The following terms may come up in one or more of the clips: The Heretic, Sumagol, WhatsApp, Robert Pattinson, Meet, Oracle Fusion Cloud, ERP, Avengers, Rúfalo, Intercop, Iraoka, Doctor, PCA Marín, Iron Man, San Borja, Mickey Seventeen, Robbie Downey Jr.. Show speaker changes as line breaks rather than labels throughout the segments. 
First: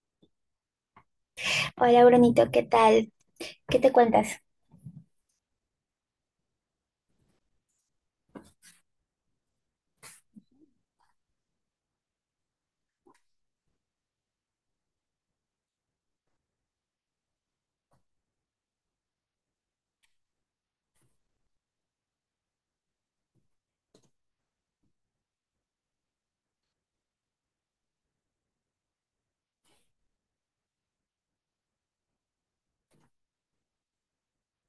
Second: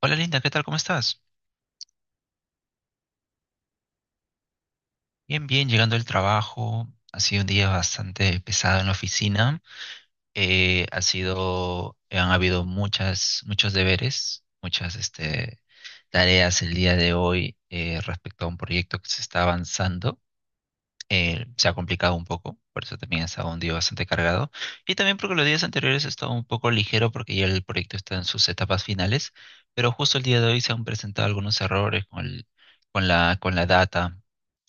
Hola Linda, ¿qué tal? ¿Cómo estás?
Hola, Brunito, ¿qué tal? ¿Qué te cuentas?
Bien, bien, llegando del trabajo. Ha sido un día bastante pesado en la oficina. Ha sido, han habido muchas, muchos deberes, muchas tareas el día de hoy respecto a un proyecto que se está avanzando. Se ha complicado un poco, por eso también ha estado un día bastante cargado. Y también porque los días anteriores ha estado un poco ligero porque ya el proyecto está en sus etapas finales, pero justo el día de hoy se han presentado algunos errores con la data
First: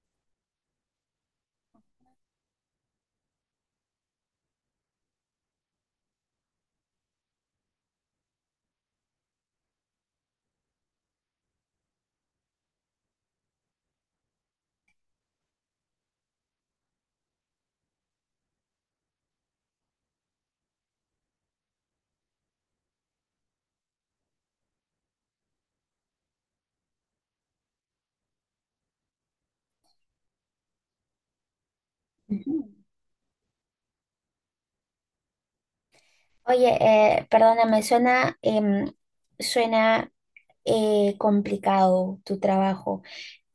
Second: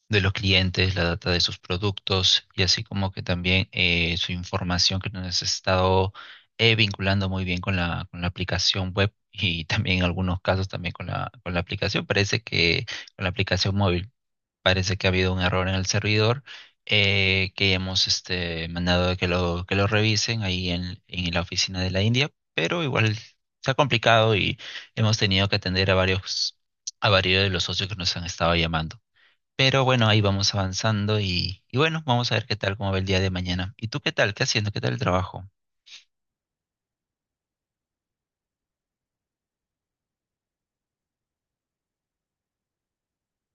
de los clientes, la data de sus productos y así como que también su información que nos ha estado vinculando muy bien con la aplicación web y también en algunos casos también con la aplicación. Parece que con la aplicación móvil parece que ha habido un error en el servidor que hemos mandado a que lo revisen ahí en la oficina de la India, pero igual se ha complicado y hemos tenido que atender a a varios de los socios que nos han estado llamando. Pero bueno, ahí vamos avanzando y bueno, vamos a ver
Ujú.
qué tal, cómo va el día de mañana. ¿Y tú qué tal? ¿Qué haciendo? ¿Qué tal el trabajo?
Oye, perdóname, suena complicado tu trabajo.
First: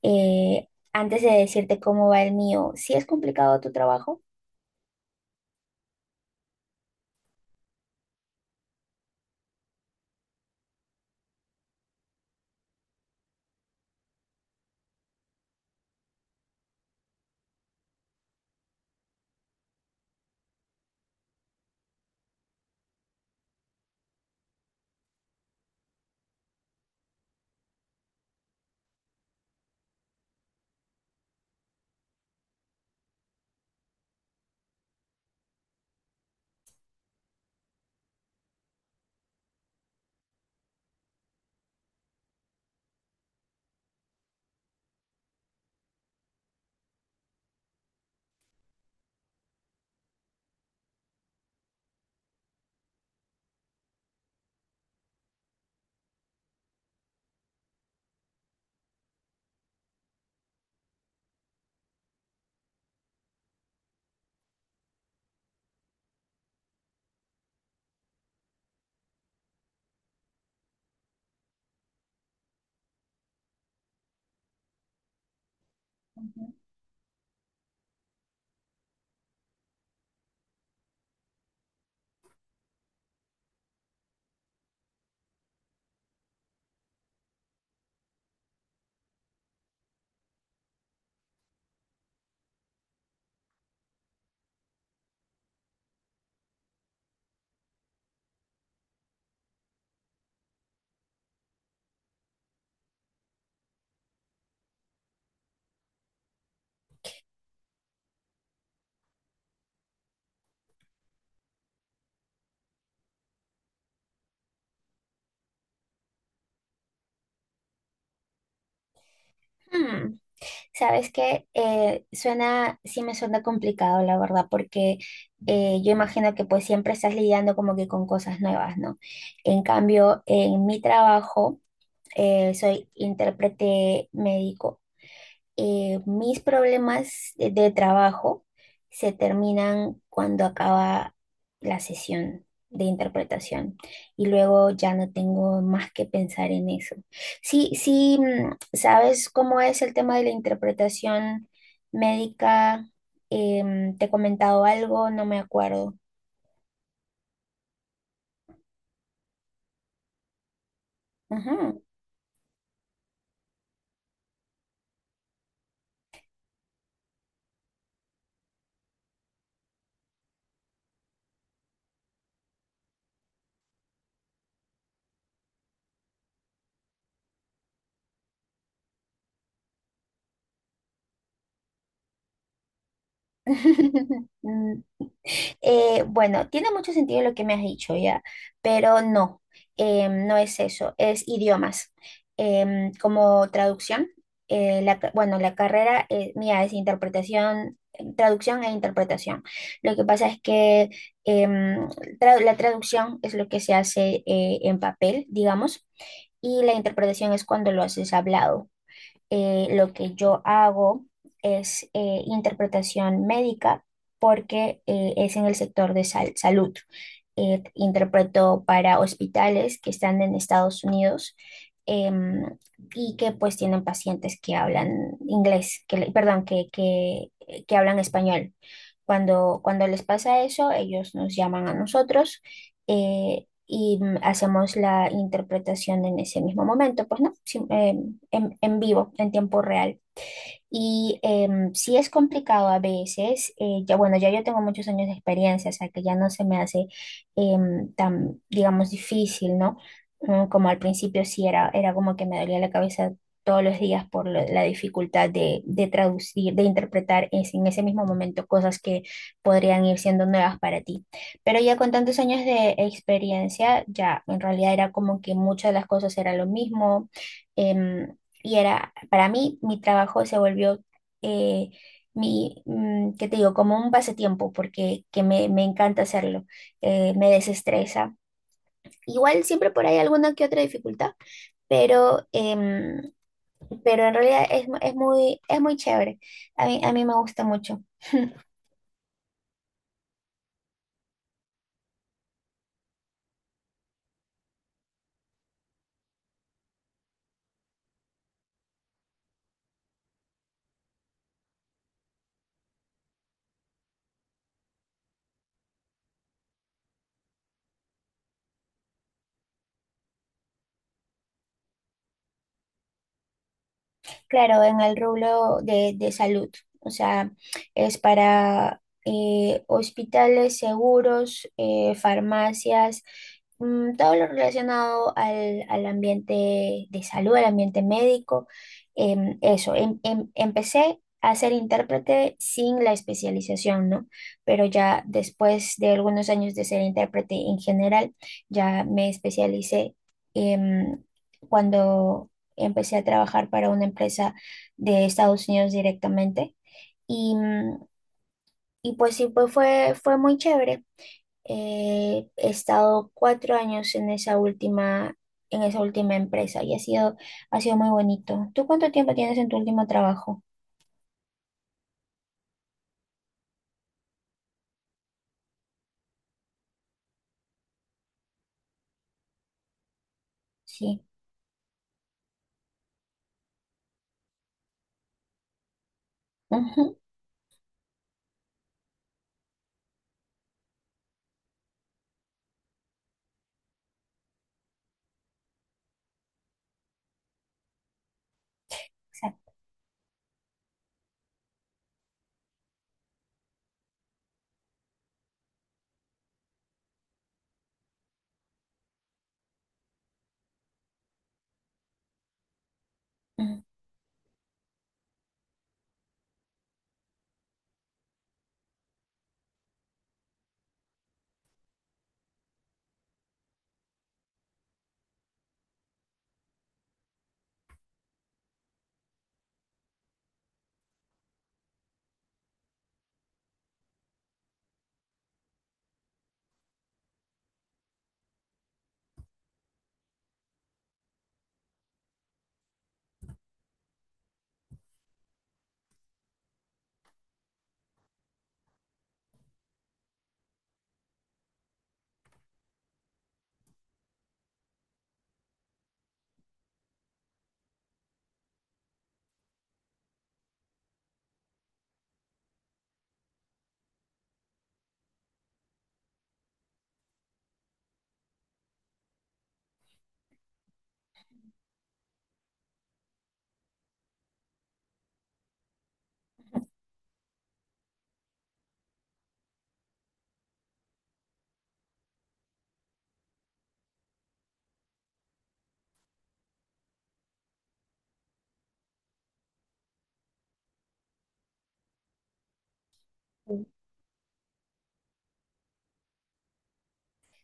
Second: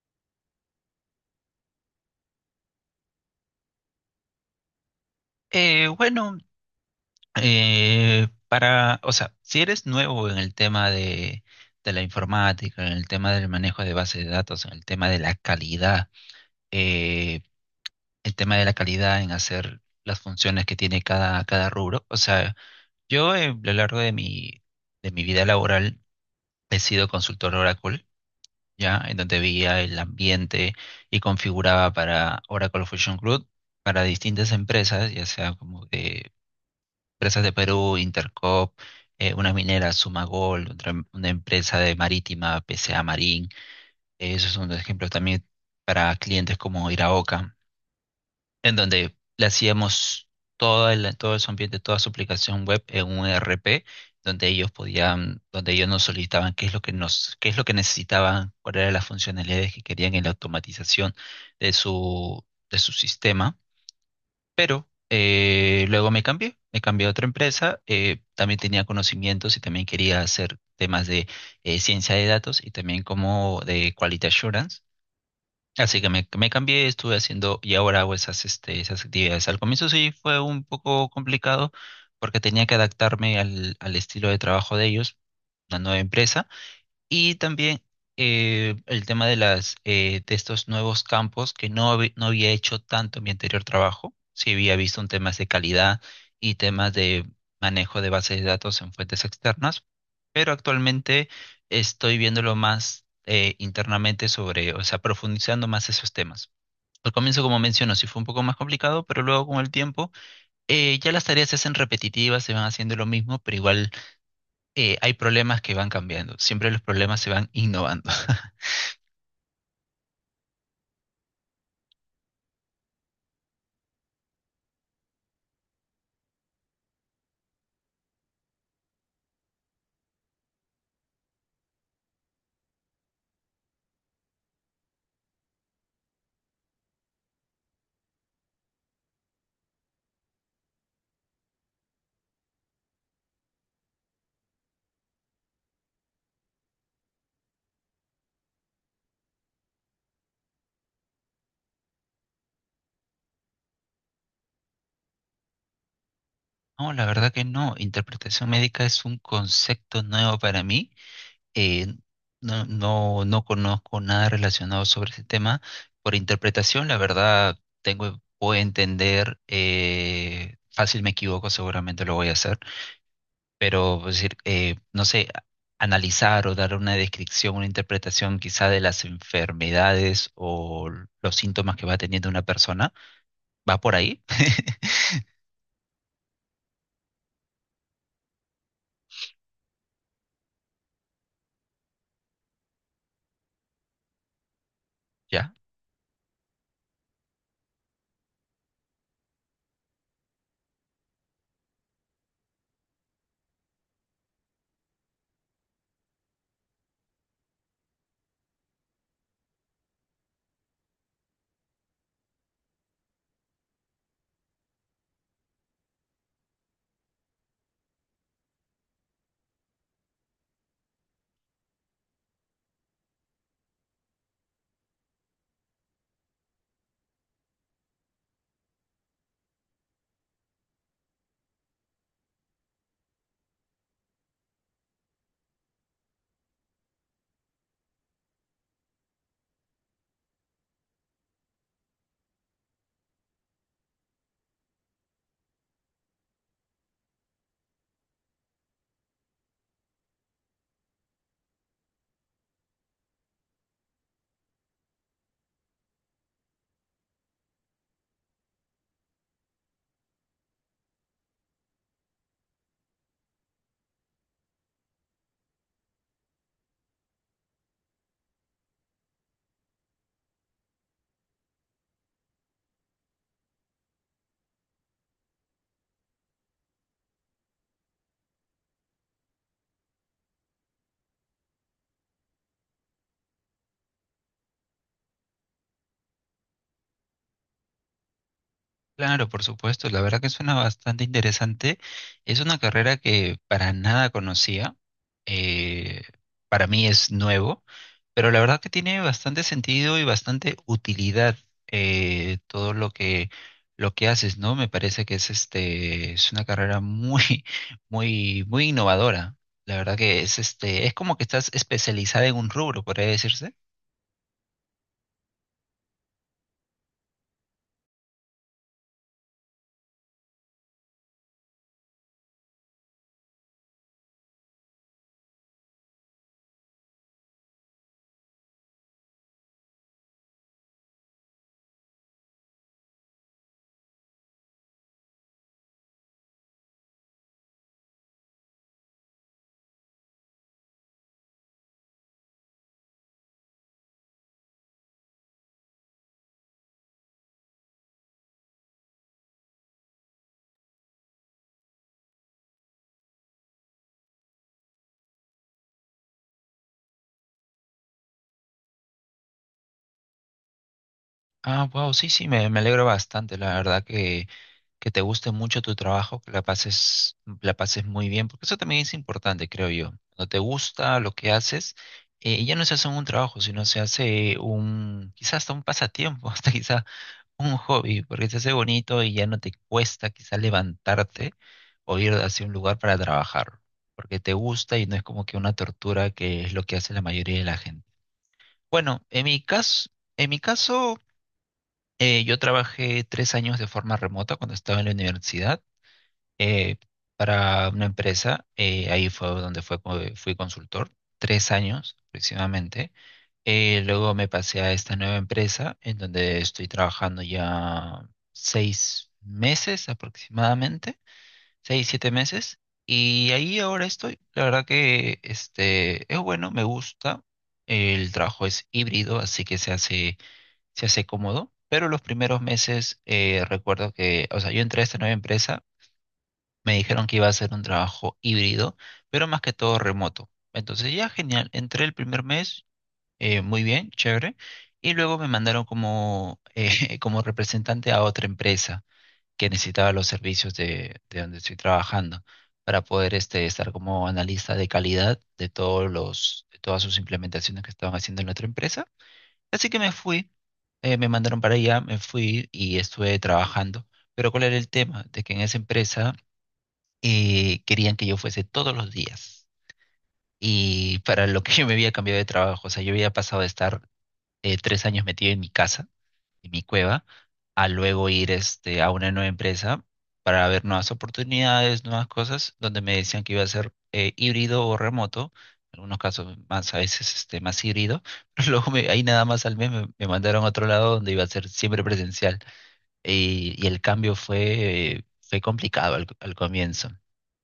Antes de decirte cómo va el mío, ¿sí es complicado tu trabajo?
Eh, bueno, para, o sea, si eres nuevo en el tema de la informática, en el tema del manejo de bases de datos, en el tema de la calidad, eh, el tema de la calidad en hacer las funciones que tiene cada rubro. O sea, yo a lo largo de de mi vida laboral he sido consultor Oracle, ¿ya? En donde veía el ambiente y configuraba para Oracle Fusion Cloud, para distintas empresas, ya sea como de empresas de Perú, Intercop, una minera Sumagol, otra, una empresa de marítima, PCA Marín. Esos son dos ejemplos también para clientes como Iraoka, en donde le hacíamos todo su ambiente, toda su aplicación web en un ERP, donde ellos podían, donde ellos nos solicitaban qué es lo que nos, qué es lo que necesitaban, cuáles eran las funcionalidades que querían en la automatización de de su sistema. Luego me cambié a otra empresa, también tenía conocimientos y también quería hacer temas de ciencia de datos y también como de quality assurance. Así que me
Ujú.
cambié, estuve haciendo y ahora hago esas actividades. Al comienzo sí fue un poco complicado porque tenía que adaptarme al estilo de trabajo de ellos, una nueva empresa, y también el tema de las de estos nuevos campos que no, habí- no había hecho tanto en mi anterior trabajo. Sí había visto en temas de calidad y temas de manejo de bases de datos en fuentes externas, pero actualmente estoy viéndolo más internamente sobre, o sea, profundizando más esos temas. Al comienzo, como menciono, sí fue un poco más complicado, pero luego con el tiempo ya las tareas se hacen repetitivas, se van haciendo lo mismo, pero igual hay problemas que van cambiando. Siempre los problemas se van innovando.
Hmm, ¿sabes qué? Suena, sí me suena complicado, la verdad, porque yo imagino que pues siempre estás lidiando como que con cosas nuevas, ¿no? En cambio, en mi trabajo, soy intérprete médico. Mis problemas de trabajo se terminan cuando acaba la sesión de interpretación, y luego ya no tengo más que pensar en eso. Sí, sí, mm, ¿sabes cómo es el tema de la interpretación médica? Te he comentado algo, no me acuerdo.
No, la verdad que no. Interpretación médica es un concepto nuevo para mí.
Ujú.
Eh, no conozco nada relacionado sobre ese tema. Por interpretación, la verdad, tengo, puedo entender, fácil me equivoco, seguramente lo voy a hacer, pero pues, decir, no sé, analizar o dar una descripción, una interpretación quizá de las enfermedades o los síntomas que va teniendo una persona, ¿va por ahí?
Mm, bueno, tiene mucho sentido lo que me has dicho ya, pero no, no es eso, es idiomas. Como traducción, bueno,
¿Ya?
la carrera mía es interpretación, traducción e interpretación. Lo que pasa es que em, la traducción es lo que se hace en papel, digamos, y la interpretación es cuando lo haces hablado. Lo que yo hago es interpretación médica porque es en el sector de salud. Interpreto para hospitales que están en Estados Unidos, em, y que pues tienen pacientes que hablan inglés, perdón, que hablan español. Cuando les pasa eso, ellos nos llaman a nosotros y mm, hacemos la interpretación en ese mismo momento, pues no. Sí, en vivo, en tiempo real. Y sí es complicado a veces. Ya bueno, ya yo tengo muchos años de experiencia, o sea que ya no se me hace tan, digamos, difícil, ¿no? Mm, como al principio sí era, era como que me dolía la cabeza todos los días por la dificultad de traducir, de interpretar en ese mismo momento cosas que podrían ir siendo nuevas para ti. Pero ya con tantos años de experiencia, ya en realidad era como que muchas de las cosas era lo mismo. em, y era, para mí, mi trabajo se volvió, eh, ¿qué te digo? Como un pasatiempo, porque me encanta hacerlo. Me desestresa. Igual siempre por ahí alguna que otra dificultad, pero, pero en realidad es, es muy chévere. A mí me gusta mucho.
Claro, por supuesto, la verdad que suena bastante interesante. Es una carrera que para nada conocía, eh, para mí es nuevo, pero la verdad que tiene bastante sentido y bastante utilidad todo lo que haces, ¿no? Me parece que es una carrera muy muy innovadora. La verdad que es como que estás especializada en un rubro, podría decirse.
Claro, en el rubro de salud, o sea, es para hospitales, seguros, farmacias, mm, todo lo relacionado al, al ambiente de salud, al ambiente médico. Eso, empecé a ser intérprete sin la especialización, ¿no? Pero ya después de algunos años de ser intérprete en general, ya me especialicé. em, Cuando empecé a trabajar para una empresa de Estados Unidos directamente y, mm, y pues sí, pues fue, fue muy chévere. He estado cuatro años en esa última empresa y ha sido muy bonito. ¿Tú cuánto tiempo tienes en tu último trabajo?
Ah, wow, sí, sí, me alegro bastante, la verdad que te guste mucho tu trabajo, que la pases muy bien, porque eso también es importante, creo yo. Cuando te gusta
Sí.
lo que haces, ya no se hace un trabajo, sino se hace un, quizás hasta un pasatiempo, hasta quizás
Ujú,
un hobby, porque se hace bonito y ya no te cuesta quizás levantarte o ir hacia un lugar para trabajar, porque te gusta y no es como que una tortura que es lo que hace la mayoría de la gente. Bueno, en mi
exacto.
caso, en mi caso. Yo trabajé 3 años de forma remota cuando estaba en la universidad, eh, para una empresa. Ahí fue fui consultor, 3 años aproximadamente.
Ujú.
Luego me pasé a esta nueva empresa en donde estoy trabajando ya 6 meses aproximadamente, 6, 7 meses. Y ahí ahora estoy. La verdad que es bueno, me gusta. El trabajo es híbrido, así que se hace cómodo, pero los primeros meses recuerdo que, o sea, yo entré a esta nueva empresa, me dijeron que iba a ser un trabajo híbrido, pero más que todo remoto. Entonces ya genial, entré el primer mes, muy bien, chévere, y luego me mandaron como representante a otra empresa que necesitaba los servicios de donde estoy trabajando para poder estar como analista de calidad de de todas sus implementaciones que estaban haciendo en la otra empresa. Así que me fui, me mandaron para allá, me fui y estuve trabajando. Pero ¿cuál era el tema? De que en esa empresa querían que yo fuese todos los días. Y para lo que yo me había cambiado de trabajo, o sea, yo había pasado de estar 3 años metido en mi casa, en mi cueva, a luego ir a una nueva empresa para ver nuevas oportunidades, nuevas cosas, donde me decían que iba a ser híbrido o remoto, en algunos casos más, a veces más híbrido, pero ahí nada más al mes me mandaron a otro lado donde iba a ser siempre presencial. Y el cambio fue, fue complicado al comienzo,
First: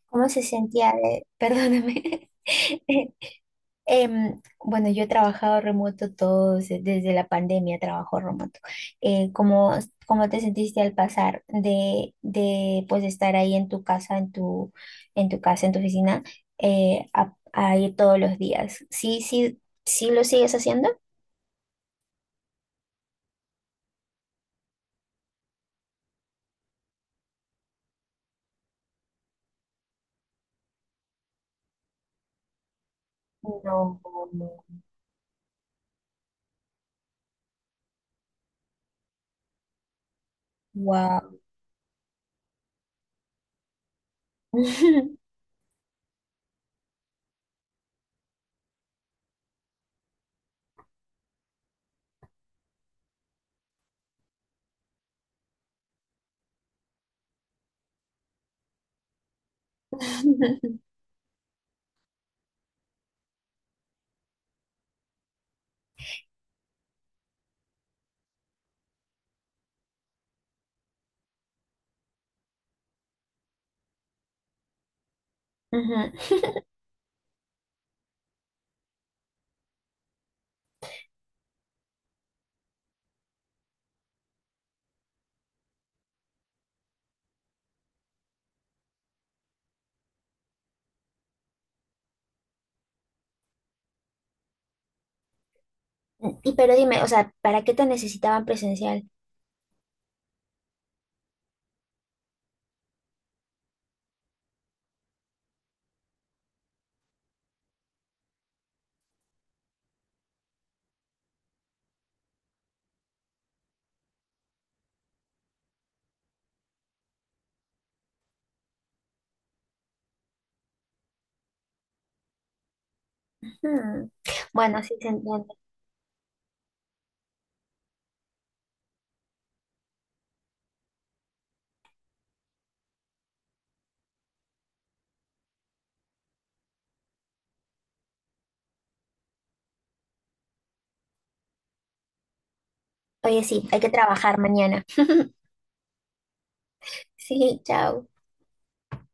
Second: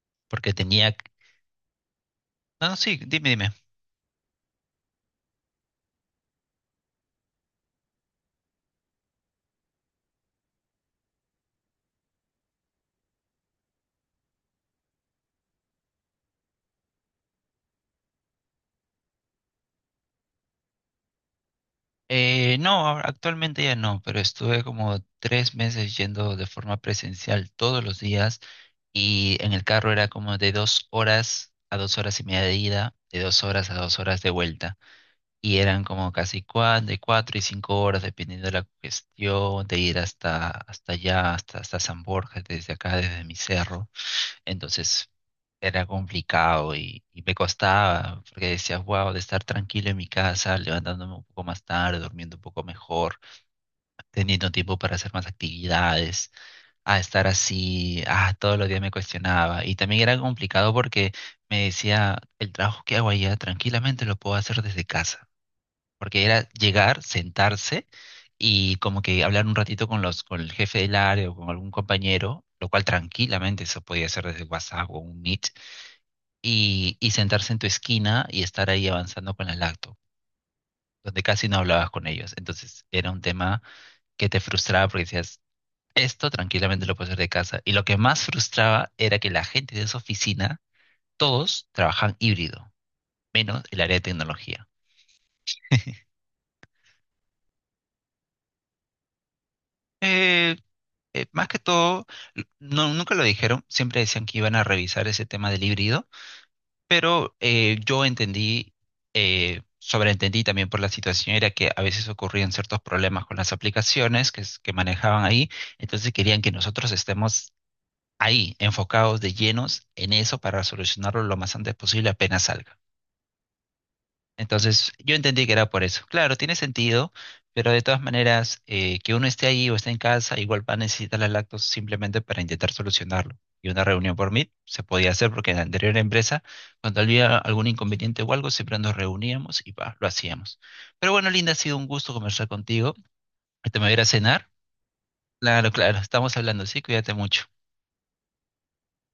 ¿Cómo se
porque
sentía
tenía...
de, perdóname,
No, no, sí, dime, dime.
Bueno, yo he trabajado remoto todo, desde la pandemia trabajo remoto. ¿Cómo, cómo te sentiste al pasar de pues estar ahí en tu casa, en tu casa, en tu oficina, a ir todos los días? ¿Sí, sí, sí lo sigues haciendo?
Actualmente ya no, pero estuve como 3 meses yendo de forma presencial todos los días, y en el carro era como de 2 horas a 2 horas y media de ida, de dos horas a dos
No,
horas de
no.
vuelta, y eran como casi cuatro, de 4 y 5 horas, dependiendo de la cuestión de ir hasta allá,
Wow.
hasta San Borja, desde acá, desde mi cerro. Entonces era complicado y me costaba, porque decía, wow, de estar tranquilo en mi casa, levantándome un poco más tarde, durmiendo un poco mejor, teniendo tiempo para hacer más actividades, a estar así, ah, todos los días me cuestionaba. Y también era complicado
Ujú.
porque me decía, el trabajo que hago allá tranquilamente lo puedo hacer desde casa, porque era llegar, sentarse y como que hablar un ratito con con el jefe del área o con algún compañero, lo cual tranquilamente se podía hacer desde WhatsApp o un Meet, y sentarse en tu esquina y estar ahí avanzando con la lacto, donde casi no hablabas con ellos. Entonces era un tema que te frustraba porque decías, esto tranquilamente lo puedo hacer de casa. Y lo que más frustraba era que la gente de esa oficina, todos trabajan híbrido, menos el área de tecnología.
Y pero dime, o sea, ¿para qué te necesitaban presencial?
Eh, más que todo, no, nunca lo dijeron, siempre decían que iban a revisar ese tema del híbrido. Pero yo entendí, sobreentendí también por la situación, era que a veces ocurrían ciertos problemas con las aplicaciones que manejaban ahí, entonces querían que nosotros estemos ahí, enfocados de llenos en eso para solucionarlo lo más antes posible apenas salga.
Hmm. Bueno, sí
Entonces,
se
yo
entiende.
entendí que era por eso. Claro, tiene sentido, pero de todas maneras, que uno esté ahí o esté en casa, igual va a necesitar las lactos simplemente para intentar solucionarlo. Y una reunión por Meet se podía hacer porque en la anterior empresa, cuando había algún inconveniente o algo, siempre nos reuníamos y pa, lo hacíamos. Pero bueno, Linda, ha sido un gusto conversar contigo.
Oye, sí,
Te
hay
me voy
que
a ir a
trabajar
cenar.
mañana.
Claro, claro, estamos hablando, sí, cuídate mucho.
Sí, chao.